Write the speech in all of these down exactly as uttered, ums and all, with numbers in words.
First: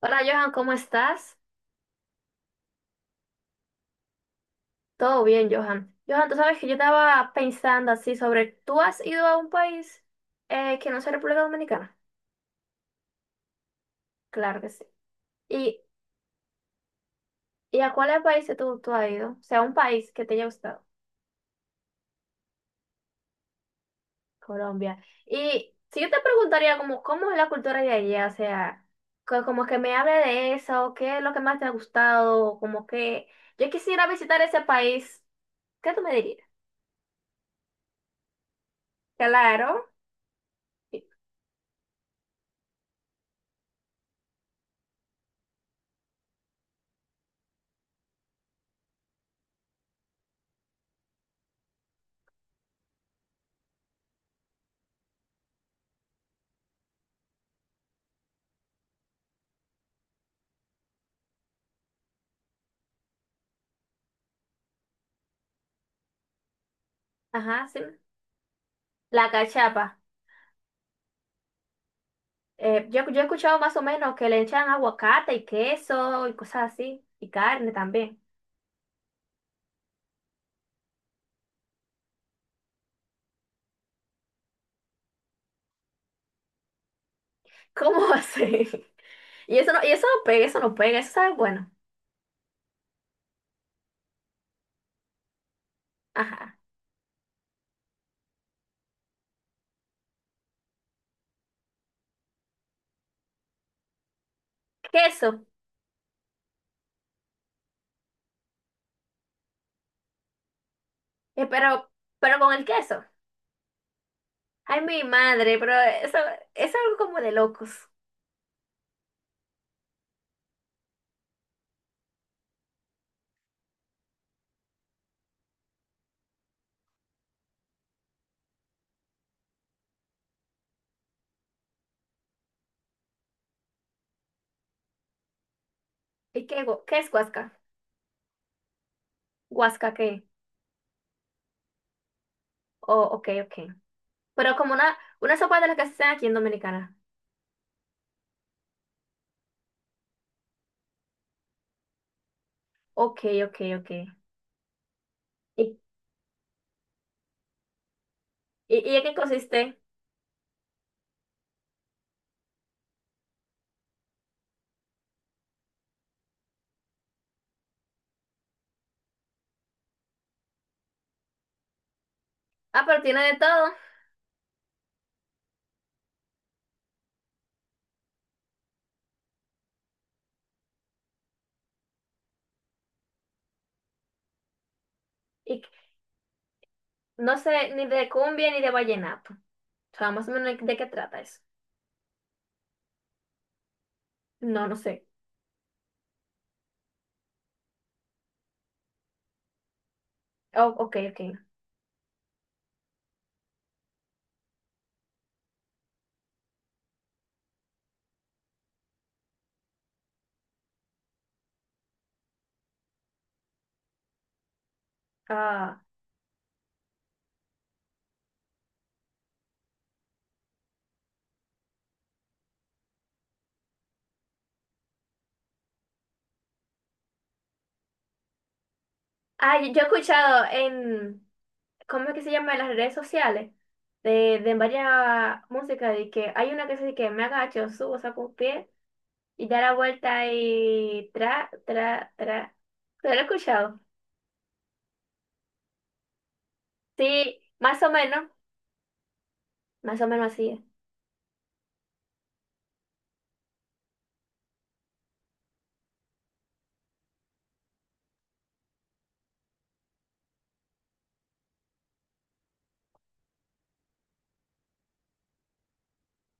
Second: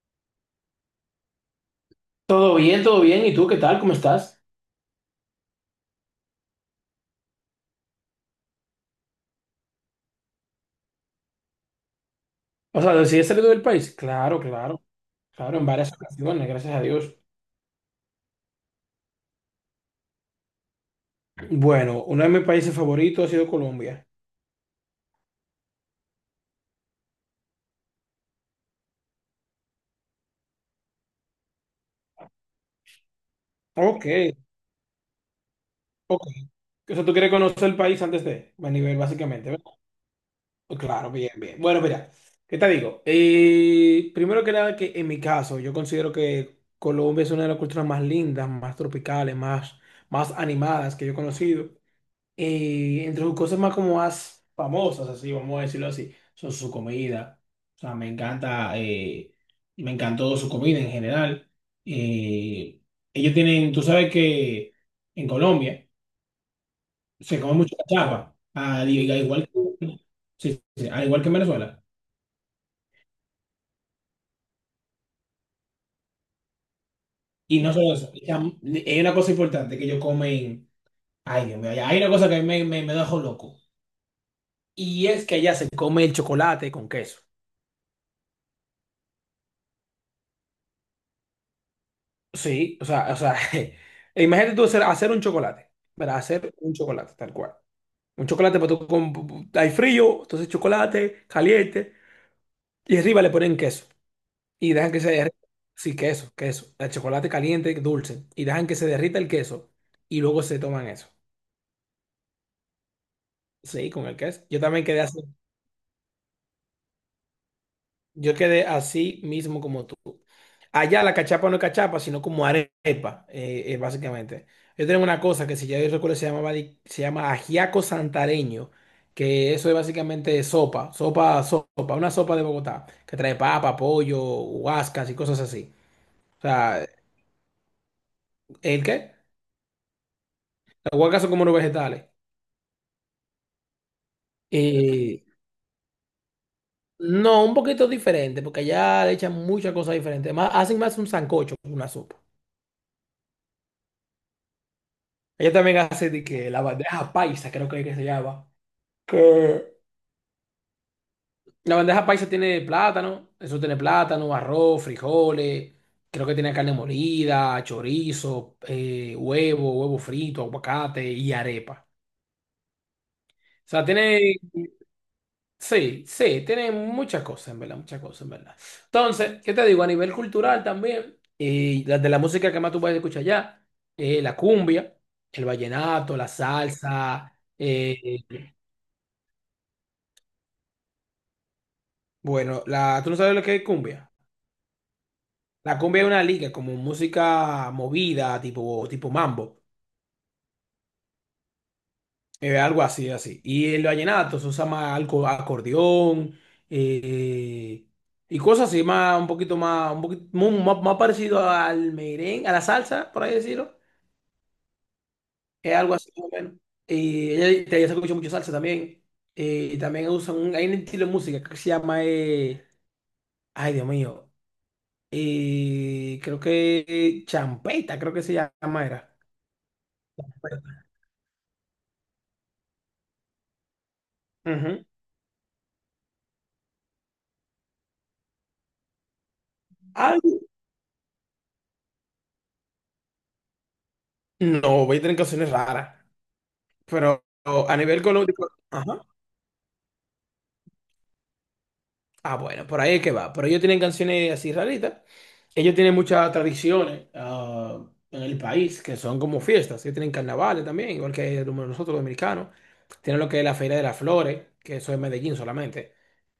Hola Johan, ¿cómo estás? Todo bien, todo bien. ¿Y tú qué tal? ¿Cómo estás? Todo bien, Johan. Johan, tú sabes que yo estaba pensando así sobre, ¿tú has ido a un país eh, que no sea República Dominicana? O sea, ¿decidiste salir del país? Claro, Claro que sí. claro, claro, en ¿Y, varias ocasiones, gracias a Dios. y a cuáles países tú, tú has ido? O sea, un país que te haya gustado, Bueno, uno de mis países favoritos ha sido Colombia. Colombia. Y si yo te preguntaría como, ¿cómo es la cultura de allá? O sea, co- como que me hable de eso, ¿qué es lo que más te ha gustado? O como que yo quisiera Ok, visitar ese país, ¿qué tú me ok. dirías? O sea, tú quieres conocer el país antes de, a nivel básicamente, ¿verdad? Claro. Pues claro, bien, bien. Bueno, mira, ¿qué te digo? Eh, primero que nada, que en mi caso, yo considero que Colombia es una de las culturas más lindas, más tropicales, más, más animadas que yo he conocido. Eh, entre sus cosas más como más famosas, así, vamos a decirlo así, son su comida. O sea, me encanta, eh, me encantó su comida en general. Eh, Ellos tienen, tú sabes que en Colombia se come Ajá, mucha sí. cachapa, al, al La igual cachapa. que, sí, sí, al igual que en Venezuela. Eh, yo, yo he escuchado más o menos que le echan aguacate y queso y cosas así. Y Y carne no solo eso, también. ya- hay una cosa importante que ellos comen, ay Dios mío, hay una cosa que a mí me, me, me dejó loco. Y es que allá se come el chocolate con queso. ¿Cómo así? Y eso no, y eso no pega, eso no pega, eso sabe bueno. Sí, o sea, o sea, e imagínate tú hacer, hacer un chocolate, ¿verdad? Hacer Ajá. un chocolate, tal cual. Un chocolate, pues tú con- hay frío, entonces chocolate, caliente, y arriba le ponen queso. Y dejan que se derrita. Queso. Sí, queso, queso. El chocolate caliente, dulce. Y dejan que se derrita el queso. Y luego se toman eso. Eh, pero, pero con el queso. Sí, con el queso. Yo Ay, también quedé mi así. madre, pero eso, es algo como de locos. Yo quedé así mismo como tú. Allá la cachapa no es cachapa, sino como arepa, eh, eh, básicamente. Yo tengo una cosa que si ya yo recuerdo se llamaba, di- se llama ajiaco santareño, que eso es básicamente sopa, sopa, sopa, una sopa de Bogotá, que trae papa, pollo, huascas y cosas así. O ¿Y qué, gu- sea, qué es guasca? ¿el qué? ¿Guasca qué? Las huascas son como unos vegetales. Oh, ok, ok. Pero como una, Eh, una sopa de las que se hacen aquí en Dominicana. no, un poquito diferente, porque allá le echan muchas cosas diferentes. Más, hacen más un sancocho que una sopa. Ok, ok, ok. Ella ¿Y, también hace de que la bandeja paisa, creo que, es que se llama. y, y en qué Que consiste? la bandeja paisa tiene plátano, eso tiene plátano, arroz, frijoles, creo que tiene carne molida, chorizo, eh, huevo, huevo frito, aguacate y arepa. Ah, pero tiene de O todo. sea, tiene, sí, sí, tiene muchas cosas, en verdad, muchas cosas, en verdad. Entonces, ¿qué te digo? A nivel cultural también, y la de la música que más tú puedes escuchar allá, eh, la cumbia, el Y vallenato, la no salsa, sé ni eh, de cumbia ni de vallenato. O sea, más o menos de qué trata eso. bueno, la, ¿tú no sabes lo que es cumbia? No, no sé. La cumbia es una liga, como música movida, tipo, tipo mambo, Oh, ok, ok. eh, algo así, así. Y el vallenato se usa más algo, acordeón eh, y cosas así, más, un poquito más, un poquito, mu- más, más parecido al merengue, a la salsa, por ahí decirlo. Es Ah, algo así, más o menos. Y ella, te- ella se escucha mucho salsa también. Eh, y también usan, un, hay un estilo de música que se llama, eh, ay Dios mío, eh, creo que eh, champeta, creo que se llama, era. ah, yo yo he escuchado en, ¿cómo es que se llama? En las redes sociales, de, de Ujú. varias músicas, de que hay una que dice que me agacho, subo, saco un pie y da la vuelta y tra, tra, tra. ¿Te ¿Lo he escuchado? No, voy a tener canciones raras, pero Sí, a más o nivel menos, económico, ajá. más o menos así es. Ah, bueno, por ahí es que va. Pero ellos tienen canciones así raritas. Ellos tienen muchas tradiciones ah, en el país que son como fiestas. Ellos tienen carnavales también, igual que nosotros los dominicanos. Tienen lo que es la Feria de las Flores, que eso es Medellín solamente.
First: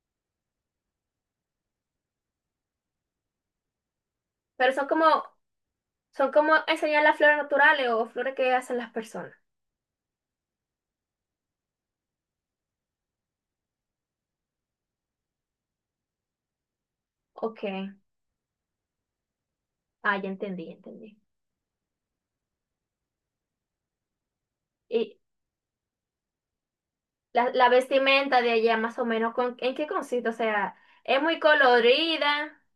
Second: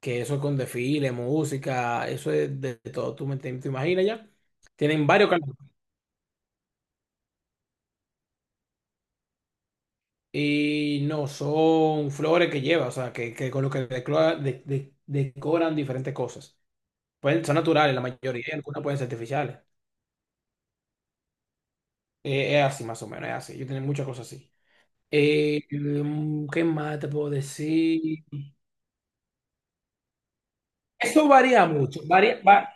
Que eso es con desfile, música, eso es de todo. ¿Tú me te, te imaginas ya? Pero son Tienen como varios carnavales. son como enseñar las flores naturales o flores que hacen las personas. Y no, son flores que lleva, o sea, que, que con lo que decora- de- de- decoran diferentes cosas. Pueden, son Ok. naturales la mayoría, y algunas pueden ser artificiales. Ah, ya entendí, ya entendí. Eh, es así más o menos, es así. Yo tengo muchas cosas así. Y Eh, mm, ¿qué más te puedo la, la decir? vestimenta de allá, más o menos, ¿con- ¿en qué consiste? O sea, es Eso muy varía mucho, varía, colorida, va-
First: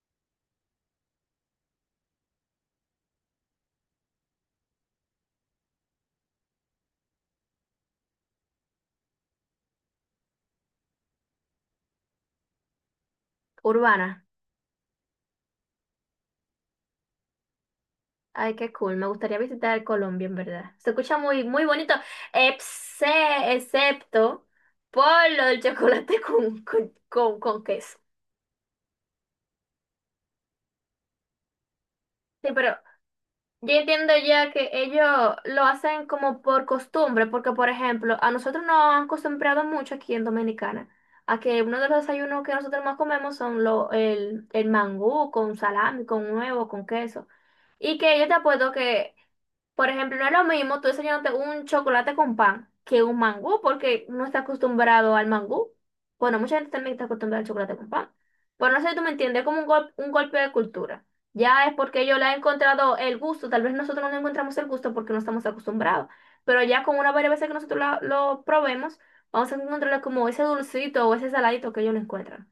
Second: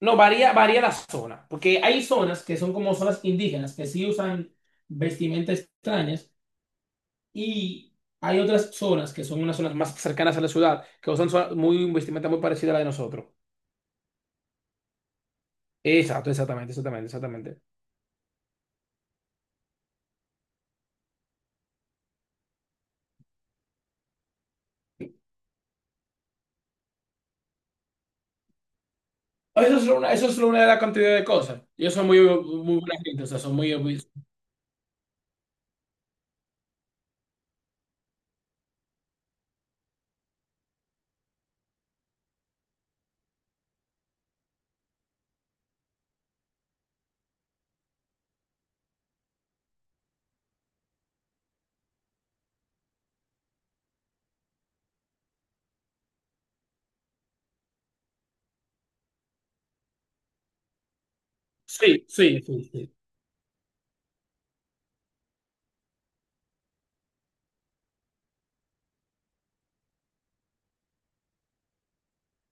no, varía, varía la zona, porque hay zonas que son como zonas indígenas, que sí usan vestimentas extrañas, y hay otras zonas que son unas zonas más cercanas a la ciudad, que usan so- muy, vestimenta muy parecida a la de nosotros. urbana. Exacto, exactamente, exactamente, exactamente. Ay, qué cool. Me gustaría visitar Colombia, en verdad. Se escucha muy, muy bonito, exce- excepto por lo del chocolate con, con, con, con queso. Eso es una, eso es una de las cantidades de cosas. Ellos son muy, Sí, pero muy buena gente, o sea, son yo muy... muy- entiendo ya que ellos lo hacen como por costumbre, porque por ejemplo, a nosotros nos han acostumbrado mucho aquí en Dominicana a que uno de los desayunos que nosotros más comemos son lo, el, el mangú con salami, con huevo, con queso. Y que yo te apuesto que, por ejemplo, no es lo mismo tú desayunarte un chocolate con pan que un mangú, porque uno está acostumbrado al mangú. Bueno, mucha gente también está acostumbrada al chocolate con pan. Pero no sé si tú me entiendes, es como un, gol- un golpe de cultura. Ya es Sí, porque yo le he sí, sí, sí. encontrado el gusto, tal vez nosotros no le encontramos el gusto porque no estamos acostumbrados, pero ya con una varias veces que nosotros la- lo probemos, vamos a encontrarle como ese dulcito o ese saladito que ellos le encuentran.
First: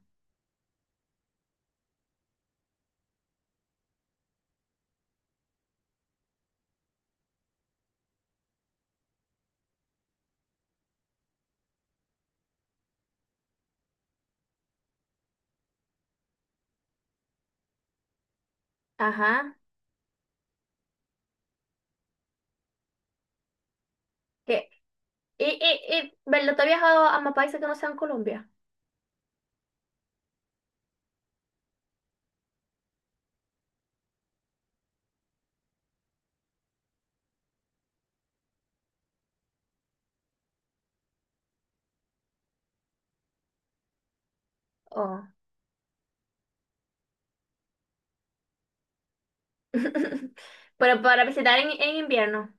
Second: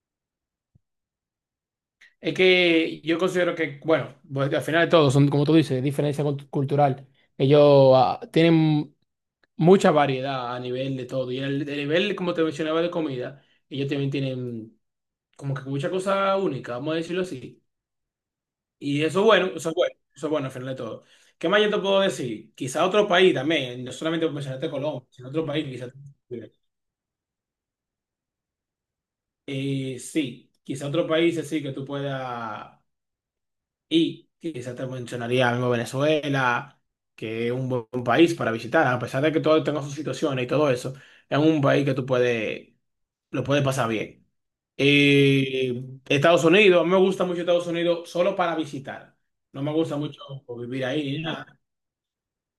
Es que yo considero que, bueno, pues, al final de todo, son, como tú dices, diferencia cult- cultural. Ellos ah, tienen mucha variedad a nivel de todo. Y el, el nivel, como te mencionaba, de comida, ellos también tienen como que mucha cosa única, vamos a decirlo así. Y eso es bueno, Ajá. eso es bueno, eso es bueno al final de todo. ¿Qué más yo te puedo decir? Quizá otro país también, no solamente ¿Qué? mencionaste Colombia, sino ¿Y, otro país, quizá. y, y, verdad, tú has viajado a más países que no sean Colombia? Eh, sí, quizá otro país así que tú puedas ir. Quizá te mencionaría mismo Venezuela, que es un buen país para visitar, a pesar de que todo tenga sus situaciones y todo eso, es un país que tú puedes, lo puedes pasar bien. Oh. Eh, Estados Unidos, a mí me gusta mucho Estados Unidos solo para visitar. No me gusta mucho vivir Pero ahí ni para nada. visitar en, en invierno.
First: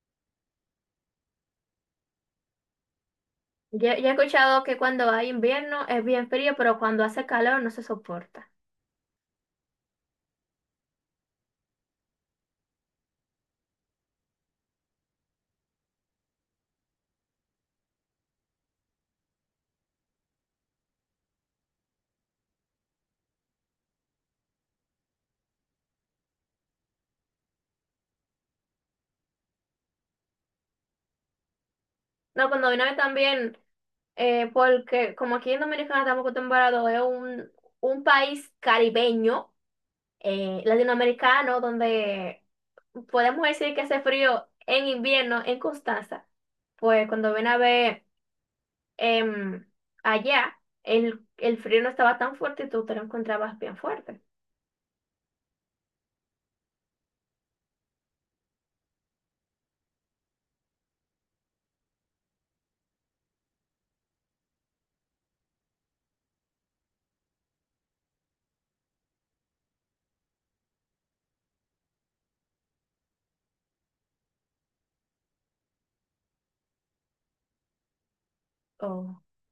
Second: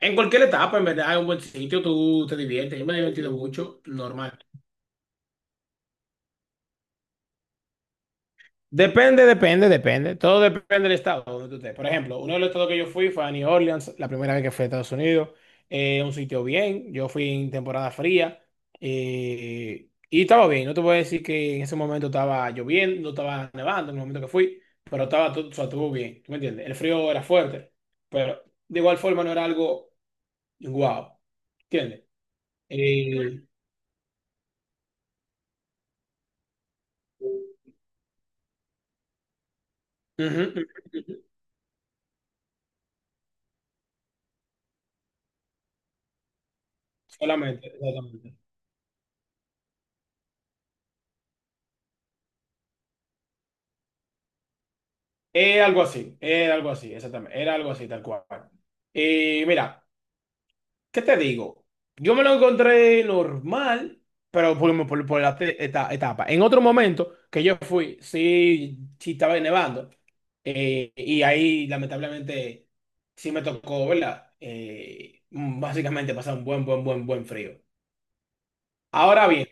En cualquier etapa, en verdad, es un buen sitio, tú te diviertes. Yo me he divertido mucho, Yo, yo he normal. escuchado que cuando hay invierno es bien frío, pero cuando hace calor no se soporta. Depende, depende, depende. Todo depende del estado donde tú estés. Por ejemplo, uno de los estados que yo fui fue a New Orleans, la primera vez que fui a Estados Unidos. Eh, un sitio bien. Yo fui en temporada fría. Eh, y estaba bien. No te voy a decir que en ese momento estaba lloviendo, no estaba nevando en el momento que fui, pero estaba todo, o sea, estuvo bien. ¿Tú me entiendes? El frío era fuerte, pero de igual forma no era algo guau. ¿Entiendes? No, cuando vino a ver Eh, también... Eh, porque como aquí en Dominicana estamos acostumbrados, es un, un país caribeño, Ujú, eh, ujú, ujú. latinoamericano, donde podemos decir que hace frío en invierno en Constanza. Pues cuando ven a Solamente, ver exactamente. em, allá, el, el frío no estaba tan fuerte y tú te lo encontrabas bien fuerte. Era algo así, era algo así, exactamente. Era algo así, tal cual. Y mira, ¿qué te digo? Yo me lo encontré normal, pero por, por, por la te- eta- etapa. En otro momento que yo fui, sí, sí estaba nevando. Eh, y ahí, lamentablemente, sí me tocó, ¿verdad? Eh, mm, básicamente pasar un buen, buen, buen, buen frío. Oh, Ahora bien,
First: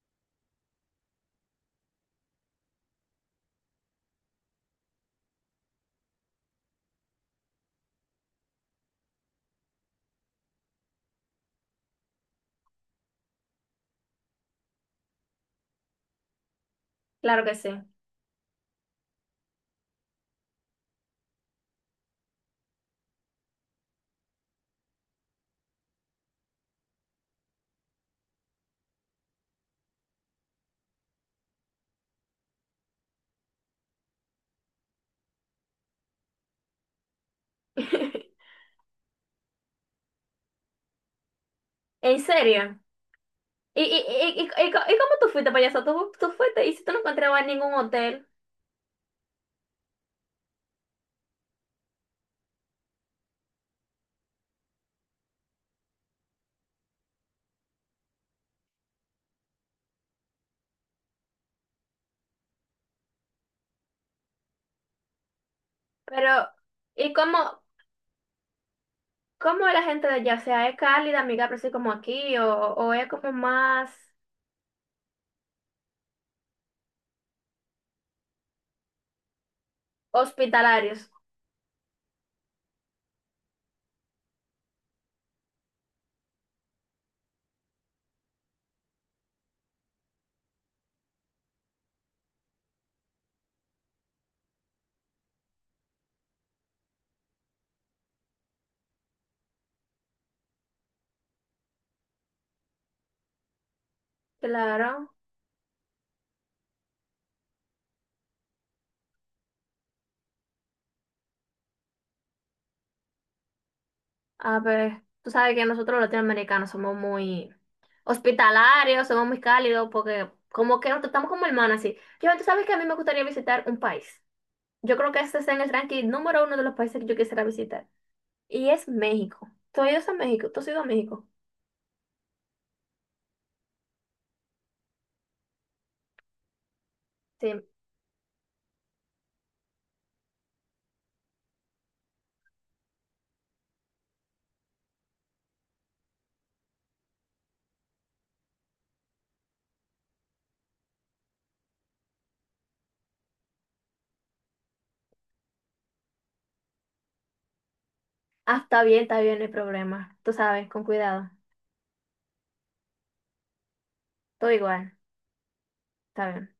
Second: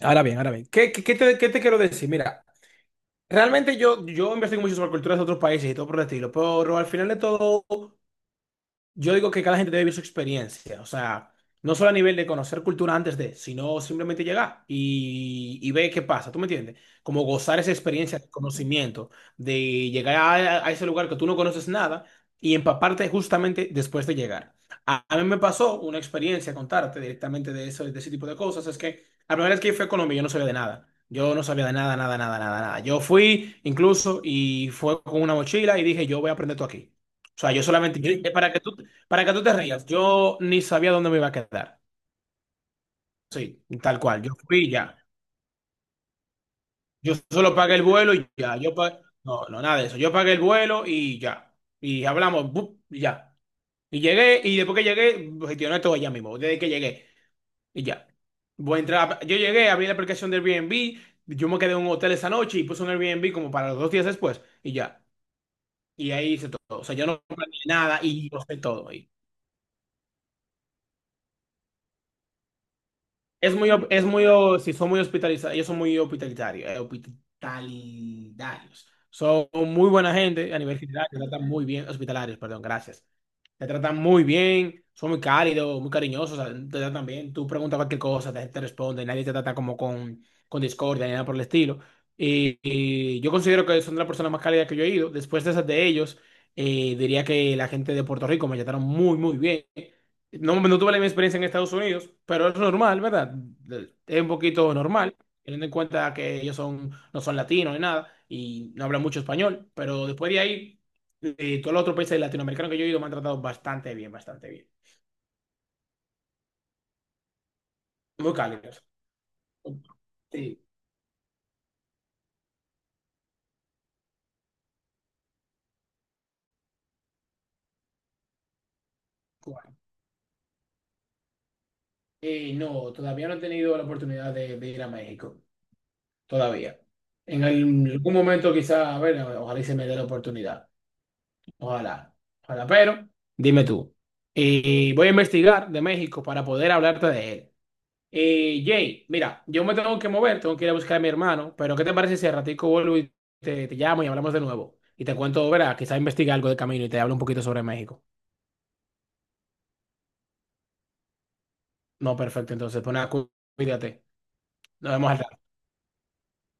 ahora bien, ahora bien. ¿Qué, qué- qué te, qué te quiero decir? Mira. Realmente yo, yo investigo mucho sobre culturas de otros países y todo por el estilo, pero al final de todo yo digo que cada gente debe vivir su experiencia, o sea, no solo a nivel de conocer cultura antes de, sino simplemente llegar y, y ver qué pasa, ¿tú me entiendes? Como claro que gozar sí. esa experiencia de conocimiento, de llegar a, a ese lugar que tú no conoces nada y empaparte justamente después de llegar. A, a mí me pasó una experiencia, contarte directamente de eso, de ese tipo de cosas, es que la primera vez que fui a Colombia yo no sabía de nada. Yo no sabía de nada, nada, nada, nada, nada. Yo fui incluso y fue con una mochila y dije, yo voy a aprender todo aquí. O sea, yo solamente, yo- eh, para que tú, para que tú te rías, yo ni sabía dónde me iba a quedar. ¿En serio? Sí, ¿Y, tal y, cual. Yo y, fui y, y y co- ya. y cómo tú fuiste, payaso? ¿Tú, tú fuiste y si tú no Yo encontrabas solo ningún pagué el vuelo hotel? y ya. Yo pa- No, no, nada de eso. Yo pagué el vuelo y ya. Y hablamos, bup, y ya. Y llegué, y después que llegué, gestioné todo allá mismo. Desde que llegué, y ya. Voy a entrar. a- Yo llegué, abrí la aplicación del Airbnb. Yo me quedé en un hotel esa noche y puse un Airbnb como para los dos días después, y ya. Y ahí Pero, hice todo. O sea, yo ¿y no planeé cómo? nada y yo sé todo. ¿Cómo es la gente de allá? O sea, ¿es cálida, amigable, así como aquí? ¿O, o es como Es muy, op- más Es muy, o- sí, son muy hospitalizados, ellos son muy hospitalitarios, eh, hospitalidarios. Son muy buena gente a nivel general, hospitalarios? te tratan muy bien, hospitalarios, perdón, gracias. Te tratan muy bien, son muy cálidos, muy cariñosos, o sea, te tratan bien. Tú preguntas cualquier cosa, te, te responde, nadie te trata como con, con discordia ni nada por el estilo. Y, y yo considero que son de las personas más cálidas que yo he ido. Después de esas de ellos, eh, diría que la gente de Puerto Rico me trataron muy, muy bien. No, no tuve la misma experiencia en Estados Unidos, pero es normal, ¿verdad? Es un poquito Claro. normal, teniendo en cuenta que ellos son, no son latinos ni nada y no hablan mucho español, pero después de ahí, eh, todos los otros países latinoamericanos que yo he ido me han tratado bastante bien, bastante A bien. ver, tú sabes que nosotros los latinoamericanos somos muy Muy cálidos. hospitalarios, somos muy cálidos, porque Sí, como que nos tratamos como hermanos, así. Yo, tú sabes que a mí me gustaría visitar un país. Yo creo que este está en el ranking número uno de los países que yo quisiera visitar. Y es México. Cuba. ¿Tú has ido a México? ¿Tú has ido a México? Eh, no, todavía no he tenido la oportunidad de, de ir a México, todavía. En Sí. algún momento quizá, a ver, ojalá y se me dé la oportunidad. Ojalá, ojalá, pero dime tú. Y voy a investigar de México para poder hablarte de él. Eh, Jay, mira, yo me tengo que mover, tengo que ir a buscar a mi hermano, pero ¿qué te parece si al ratico vuelvo y te, te llamo y hablamos de nuevo? Y te cuento, verá, quizás investigue algo de camino y te hablo un poquito sobre México. Ah, está bien, está bien, no hay problema. Tú sabes, con cuidado. No, perfectto, entonces, pues nada, cu- cuídate. Todo Nos igual. vemos al Está bien.